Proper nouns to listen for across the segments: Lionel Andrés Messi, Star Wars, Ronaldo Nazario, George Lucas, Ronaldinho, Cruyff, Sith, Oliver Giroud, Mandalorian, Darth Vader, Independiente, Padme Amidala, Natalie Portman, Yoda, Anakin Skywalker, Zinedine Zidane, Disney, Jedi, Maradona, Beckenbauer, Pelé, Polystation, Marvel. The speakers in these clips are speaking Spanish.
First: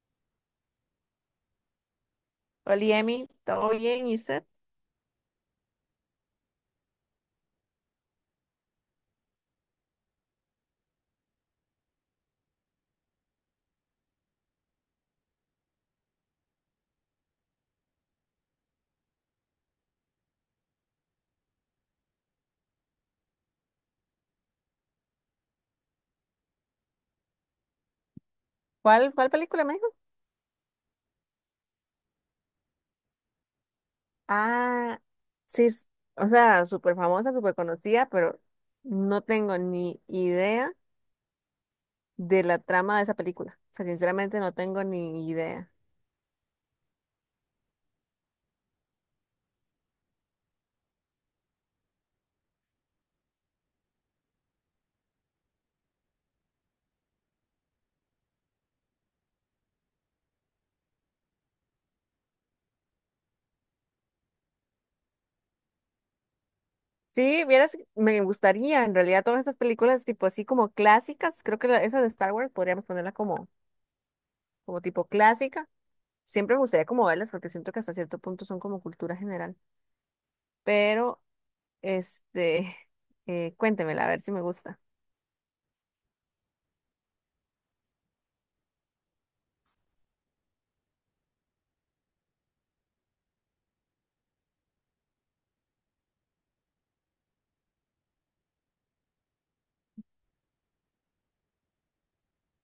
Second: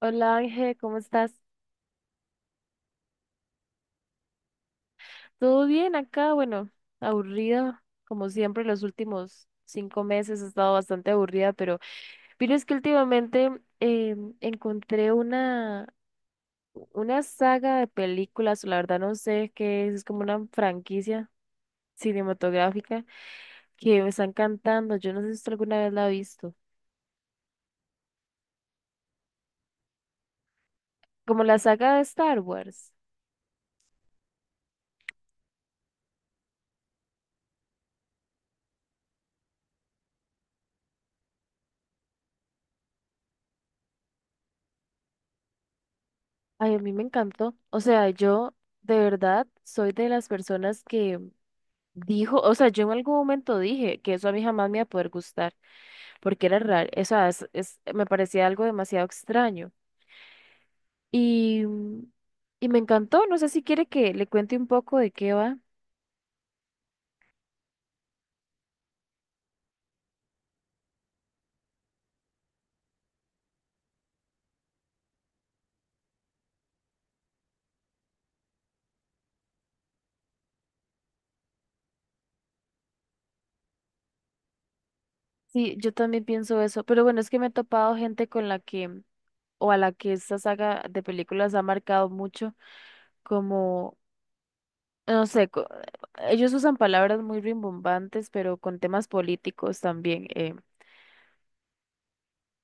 Hola Ángel, ¿cómo estás? Hola, Emi, ¿todo bien? ¿Y usted? ¿Todo bien acá? Bueno, aburrida, como siempre, los últimos 5 meses he estado bastante aburrida, pero es que últimamente eh, encontré una saga de películas, la verdad no sé qué es como una franquicia cinematográfica que me está encantando. Yo no sé si usted alguna vez la ha visto. ¿¿Cuál película me dijo? Como la saga de Star Wars. Ah, sí, o sea, súper famosa, súper conocida, pero no tengo ni idea de la trama de esa película. O sea, sinceramente no tengo ni idea. Ay, a mí me encantó. O sea, yo de verdad soy de las personas que dijo, o sea, yo en algún momento dije que eso a mí jamás me iba a poder gustar, porque era raro, o sea, me parecía algo demasiado extraño. Y, mm, y me encantó, no sé si quiere que le cuente un poco de qué va. Sí, vieras, me gustaría, en realidad, todas estas películas tipo así como clásicas, creo que esa de Star Wars podríamos ponerla como, como tipo clásica. Siempre me gustaría como verlas porque siento que hasta cierto punto son como cultura general. Pero, este, cuéntemela a ver si me gusta. Sí, yo también pienso eso, pero bueno, es que me he topado gente con la que, o a la que esta saga de películas ha marcado mucho, como, no sé, ellos usan palabras muy rimbombantes, pero con temas políticos también.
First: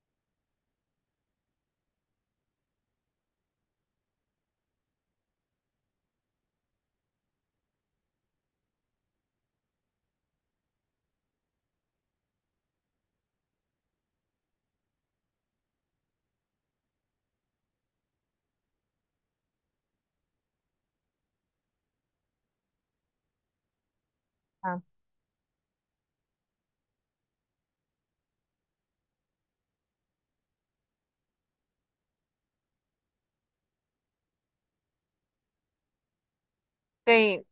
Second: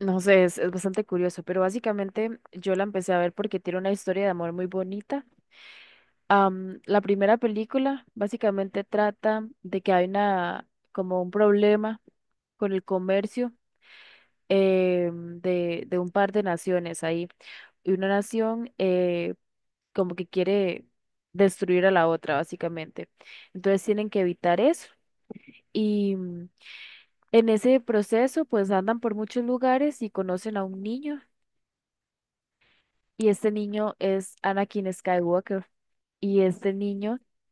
No sé, es bastante curioso, pero básicamente yo la empecé a ver porque tiene una historia de amor muy bonita. La primera película básicamente trata de que hay como un problema con el comercio, de un par de naciones ahí. Y una nación, como que quiere destruir a la otra, básicamente. Entonces tienen que evitar Ah. eso. Y mm, en ese proceso, pues andan por muchos lugares y conocen a un niño. Y este niño es Anakin Skywalker. Y este niño, Ok,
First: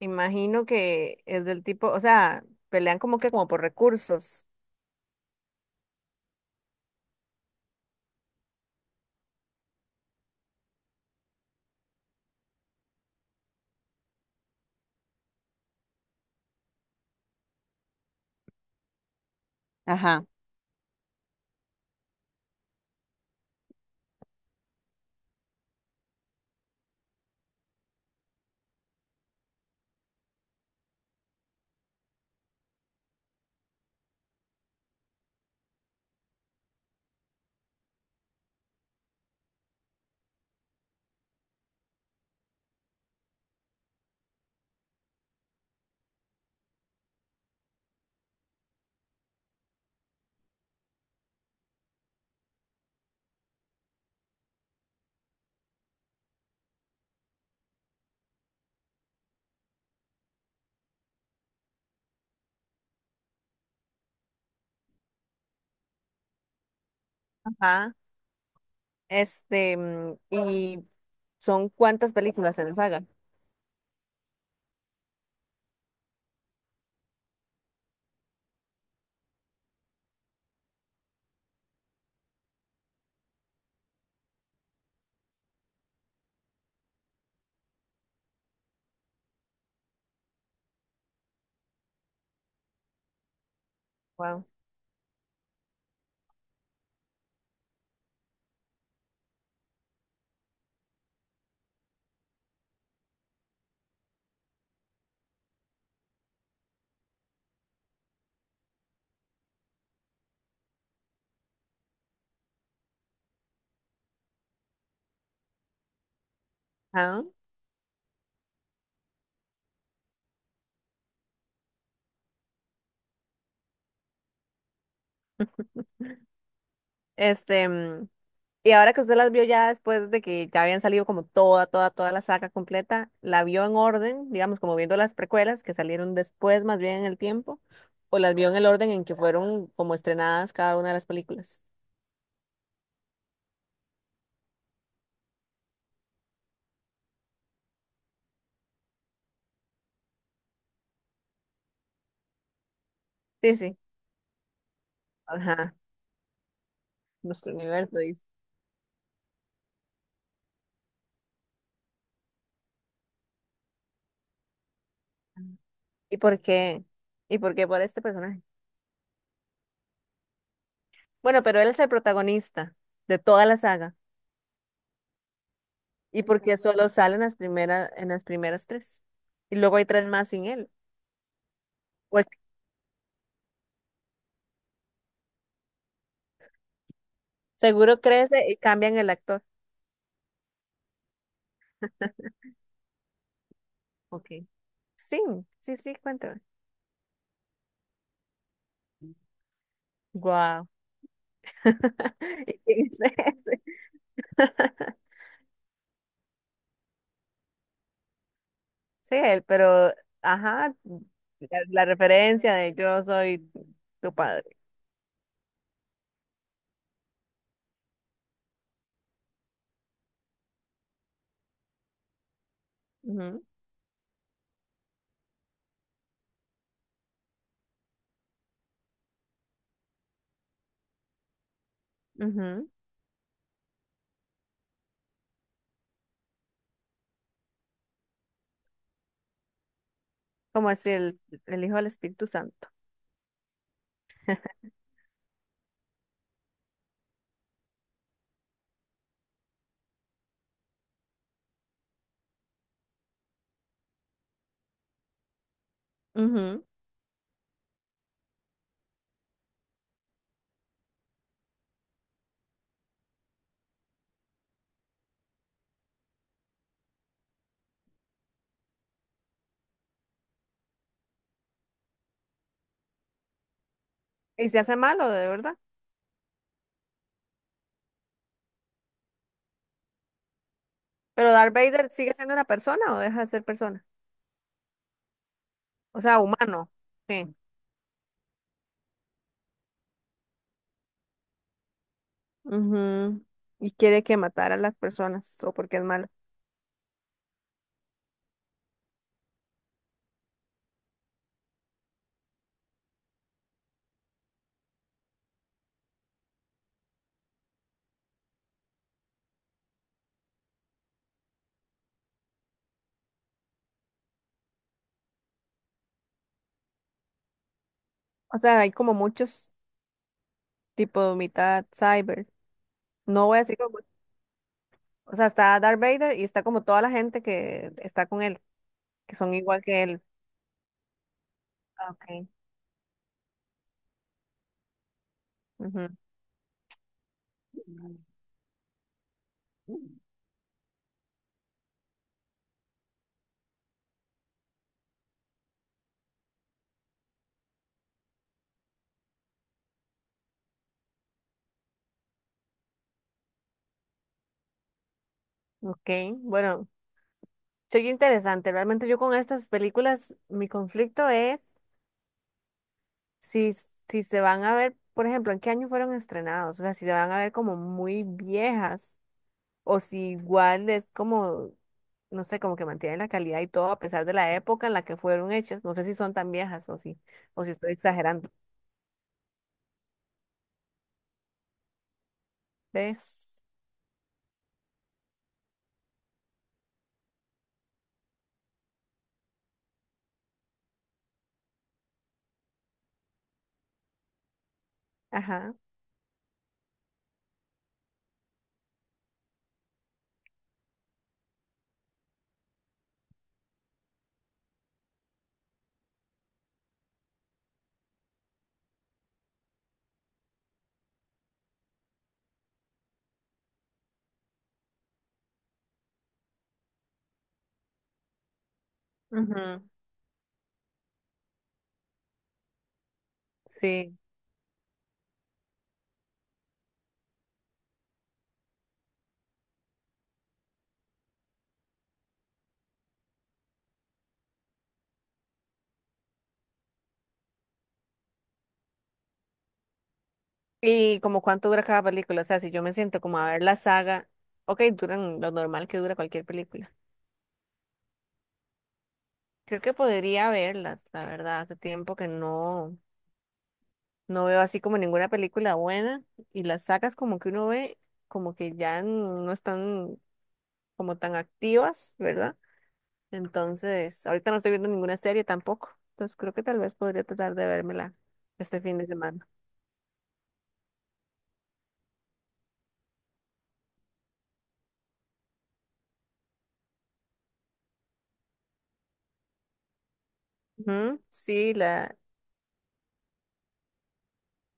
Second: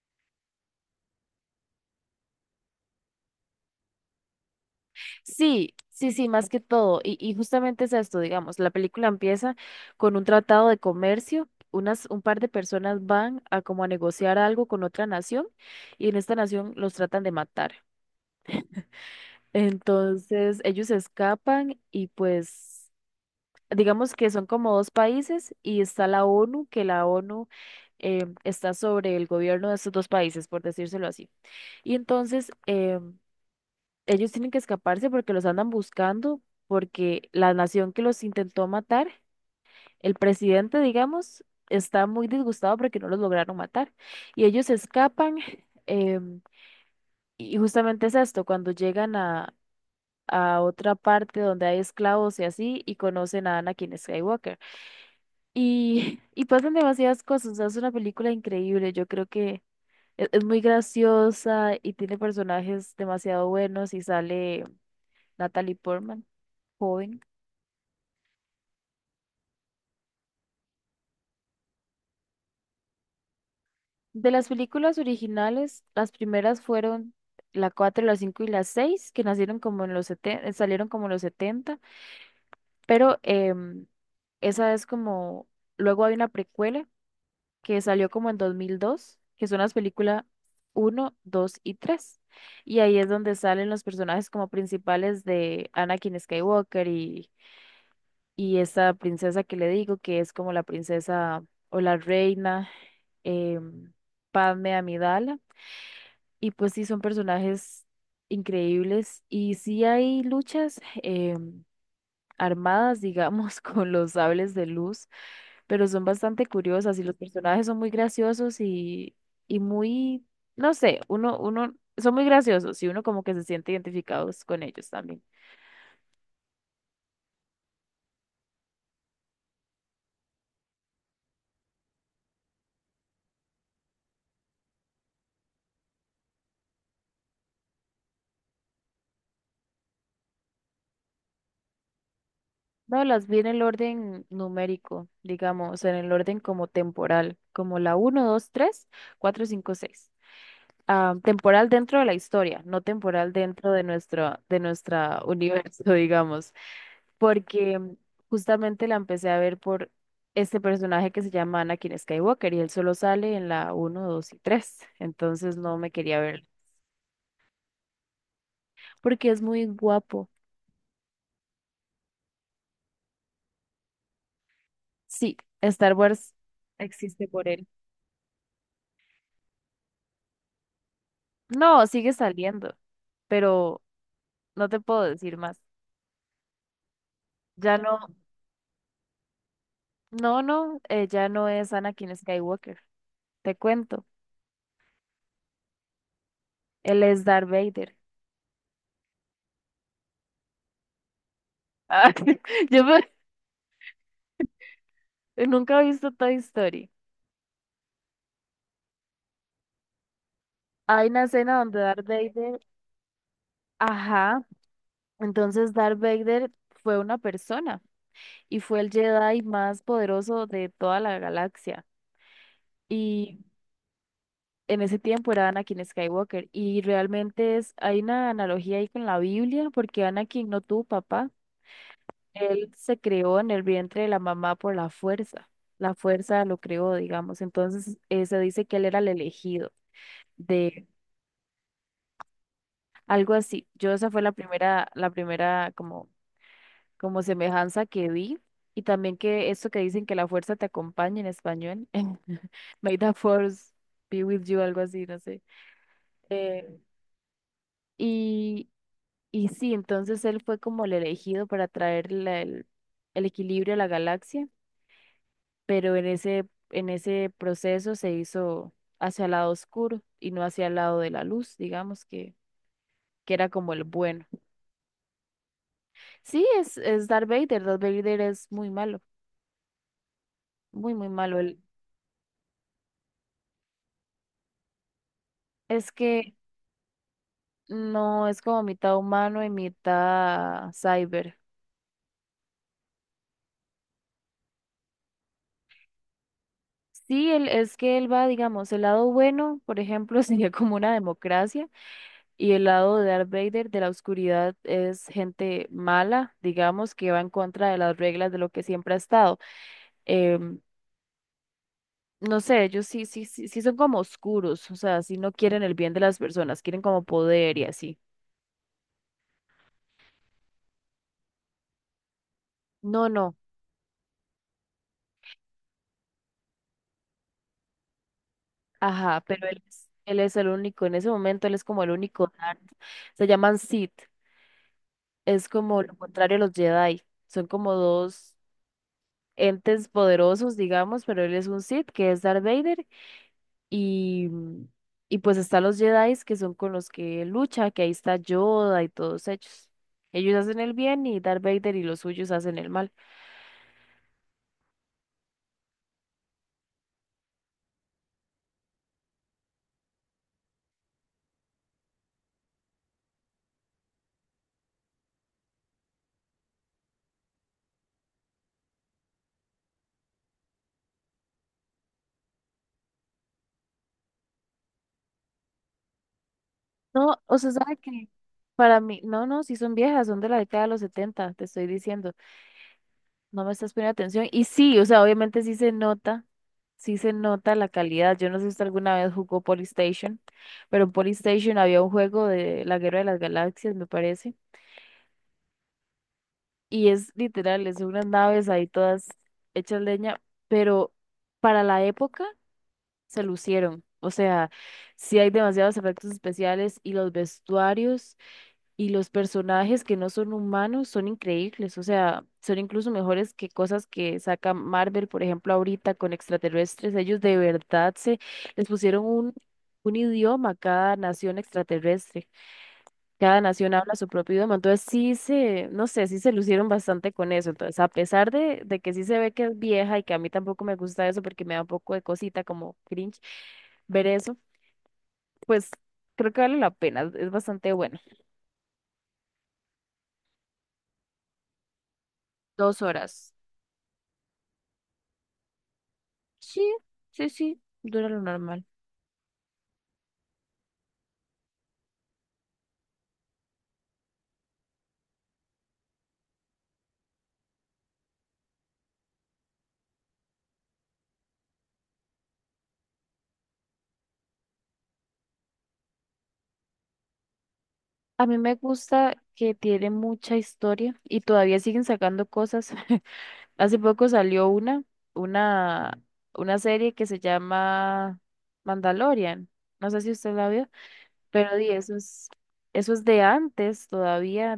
imagino que es del tipo, o sea, pelean como que como por recursos. sí, sí, sí, más que todo. Y justamente es esto, digamos, la película empieza con un tratado de comercio. Un par de personas van a como a negociar algo con otra nación y en esta nación los tratan de matar. Ajá. Entonces ellos escapan y pues digamos que son como dos países y está la ONU, que la ONU, está sobre el gobierno de estos dos países, por decírselo así. Y entonces, ellos tienen que escaparse porque los andan buscando, porque la nación que los intentó matar, el presidente, digamos, está muy disgustado porque no los lograron matar. Y ellos se escapan, em, y justamente es esto, cuando llegan a otra parte donde hay esclavos y así, y conocen a Anakin Skywalker. Y, y pasan demasiadas cosas. O sea, es una película increíble. Es muy graciosa y tiene personajes demasiado buenos y sale Natalie Portman, joven. Ajá. ¿Y son cuántas películas en la saga? De las películas originales, las primeras fueron la 4, la 5 y la 6, que nacieron como en los 70, salieron como en los setenta, pero esa es como, luego hay una precuela que salió como en 2002, que son las películas uno, 2 y tres. Y ahí es donde salen los personajes Wow. como principales de Anakin Skywalker y esta princesa que le digo, que es como la princesa o la reina, em, Padme Amidala. Y pues sí, son personajes increíbles. Y sí hay luchas, armadas, digamos, con los sables de luz, pero son bastante curiosas y los Ajá. personajes son muy graciosos y muy, no sé, uno, son muy graciosos y uno como que se siente identificados con ellos también. Este, mm, y ahora que usted las vio ya después de que ya habían salido como toda, toda, toda la saga completa, ¿la vio en orden, digamos, como viendo las precuelas que salieron después, más bien en el tiempo, o las vio en el orden en que fueron como estrenadas cada una de las películas? No, las vi en el orden numérico, digamos, en el orden como temporal, como la uno, dos, tres, cuatro, cinco, seis. Ah, temporal dentro de la historia, no temporal Sí, dentro sí. de nuestra Ajá. universo, digamos, Nuestro porque universo. justamente la empecé a ver por este personaje que se llama Anakin Skywalker y él solo sale en la uno, 2 y tres, entonces no me ¿Y quería por ver, qué? ¿Y por qué por este personaje? porque es muy guapo. Bueno, pero él es el protagonista de toda la saga. Sí, Star ¿Y Wars por qué solo sale existe por él. En las primeras tres? Y luego hay tres más sin él. No, sigue Pues saliendo, pero no te puedo decir más. Ya no, seguro crece y cambian el actor. no, no, ya no es Anakin Skywalker. Te cuento, Ok. Sí, sí, sí, cuéntame. él es Darth Vader. Wow. Ah, ¿Y yo quién es me- ese? nunca he visto Toy Story. Sí, él, pero, ajá, Hay una escena la, donde la Darth referencia Vader, de yo soy tu ajá, padre. entonces Darth Vader fue una persona y fue el Jedi más poderoso de toda la galaxia. Y Ujú, en ese tiempo era Anakin Skywalker. Y realmente hay una analogía ahí con la Biblia, porque Anakin no tuvo papá. ujú. Él se creó en el vientre de la mamá por la fuerza. La fuerza lo creó, digamos. Entonces, se dice que él era el elegido Como es de el Hijo del Espíritu Santo. algo así. Yo esa fue la primera como, semejanza que vi. Y también que esto que dicen que la fuerza te acompaña en español. May the force be with you, algo así, no sé. Ujú. Eh, y, y sí, entonces él fue como el elegido para traer el equilibrio a la galaxia. Pero en ese proceso se hizo hacia el lado oscuro y no hacia el lado de la luz, digamos que era como el bueno. Y se hace malo, de verdad. Sí, es Darth Vader, Darth Vader es muy malo, muy, muy Pero malo. Darth Él, Vader sigue siendo una persona o deja de ser persona. es O sea, que humano. Sí. no es como mitad humano y mitad cyber. Ujú. ¿Y quiere que matar a las personas o porque es malo? Sí, él, es que él va, digamos, el lado bueno, por ejemplo, sería como una democracia, y el lado de Darth Vader, de la oscuridad, es gente mala, digamos, que va en contra de las reglas de lo que siempre ha estado. em, no sé, ellos sí, sí, sí, sí son como oscuros, o sea, sí no quieren el bien de las personas, quieren como poder y así. O sea, hay como muchos tipos, mitad cyber. No, No no, voy a decir como. O sea, está Darth Vader y está como toda la gente que está con él, que ajá, son pero igual que él. él es el único, en ese momento él es como el Ah, ok. único Darth. Se llaman Sith, es como lo contrario a los Jedi, son como dos entes poderosos, digamos, pero él es un Sith, que es Darth Vader, y, y pues están los Jedi, que son con los que lucha, que ahí está Yoda y todos ellos. Ellos hacen el bien y Darth Vader y los suyos hacen el mal. Ujú. Ok. Bueno, soy interesante. Realmente yo con estas películas, mi conflicto es. Si, si se van a ver, por ejemplo, ¿en qué año fueron estrenados? O sea, si se van a ver como muy viejas o si igual es como, no sé, como que mantienen la calidad y todo a pesar de la época en la que fueron hechas. No sé si son tan viejas No, o o sea, si estoy ¿sabe qué? exagerando. Para mí, no, no, sí son viejas, son de la década de los setenta, te estoy diciendo, ¿Ves? no me estás poniendo atención. Y sí, o sea, obviamente sí se nota la calidad. Yo no sé si usted alguna vez jugó Polystation, pero en Polystation había un juego de la Guerra de las Galaxias, me parece, Ajá. y es literal, es unas naves ahí todas hechas leña, pero para la época se lucieron. O sea, sí hay demasiados efectos especiales y los vestuarios. Y los personajes que no son humanos son increíbles, o sea, son incluso mejores que cosas que saca Marvel, por ejemplo, ahorita con extraterrestres. Ellos de verdad se les pusieron Ujú, un idioma a cada nación extraterrestre. Cada nación habla sí. su propio idioma. Entonces sí se, no sé, sí se lucieron bastante con eso. Entonces, a pesar de que sí se ve que es vieja y que a mí tampoco me gusta eso porque me da un poco de cosita como cringe ver eso, pues creo que vale la pena, es bastante bueno. ¿Y como cuánto dura cada película? O sea, si yo me Dos siento como a horas. ver la saga, ok, duran lo normal que dura cualquier Sí, película. sí, sí, dura lo normal. Creo que podría verlas, la verdad, hace tiempo que no. No veo así como ninguna película buena y las sacas como que uno ve como que ya no están como tan activas, ¿verdad? Entonces, ahorita no estoy viendo ninguna serie tampoco. Entonces creo que tal vez podría tratar de vérmela A mí me este fin de gusta semana. que tiene mucha historia y todavía siguen sacando cosas. Hace poco salió una, una serie que se llama Mandalorian. No sé si usted la vio, Ujú, pero sí, di, la... eso es de antes todavía,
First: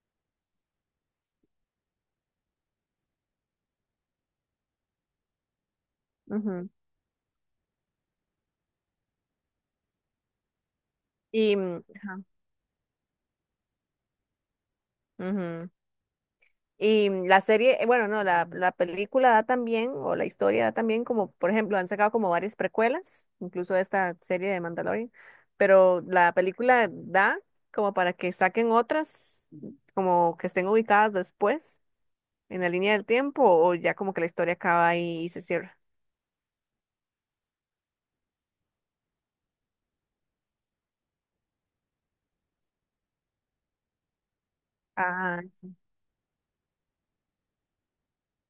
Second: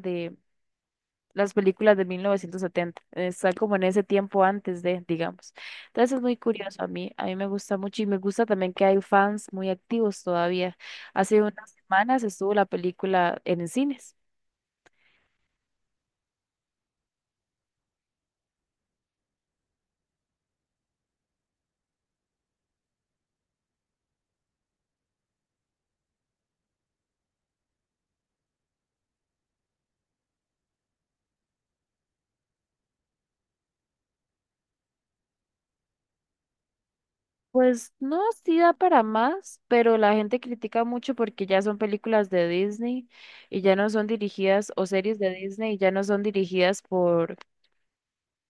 las películas de 1970, está como en ese tiempo antes de, digamos. Entonces es muy ujú. curioso a mí me gusta mucho y me gusta también que hay fans muy activos todavía. Hace unas semanas Ajá, estuvo la película en cines. ujú. Y la serie, bueno, no, la película da también, o la historia da también, como por ejemplo, han sacado como varias precuelas, incluso esta serie de Mandalorian, pero la película da como para que saquen otras, como que estén ubicadas después, en la línea del tiempo, o ya como que la historia acaba ahí y se cierra. Pues no, sí da para más, pero la gente critica mucho porque ya son películas de Disney y ya no son dirigidas, o series de Ah, Disney y ya no son dirigidas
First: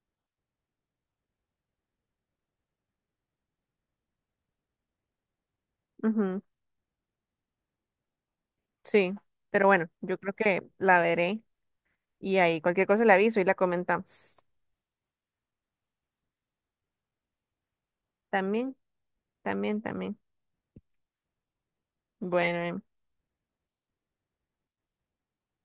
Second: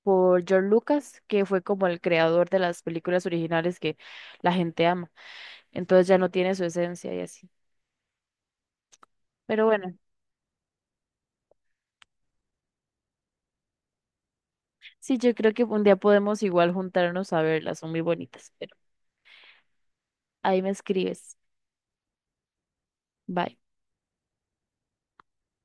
por George Lucas, que fue como el creador de las películas originales que la gente ama. Entonces ya no ujú, tiene su esencia y así. sí, Pero pero bueno, bueno, yo creo que la veré y ahí cualquier cosa le aviso y la comentamos. sí, yo creo que un día podemos igual juntarnos a verlas, son muy bonitas, pero También, también, también. ahí me escribes. Bueno. Bye.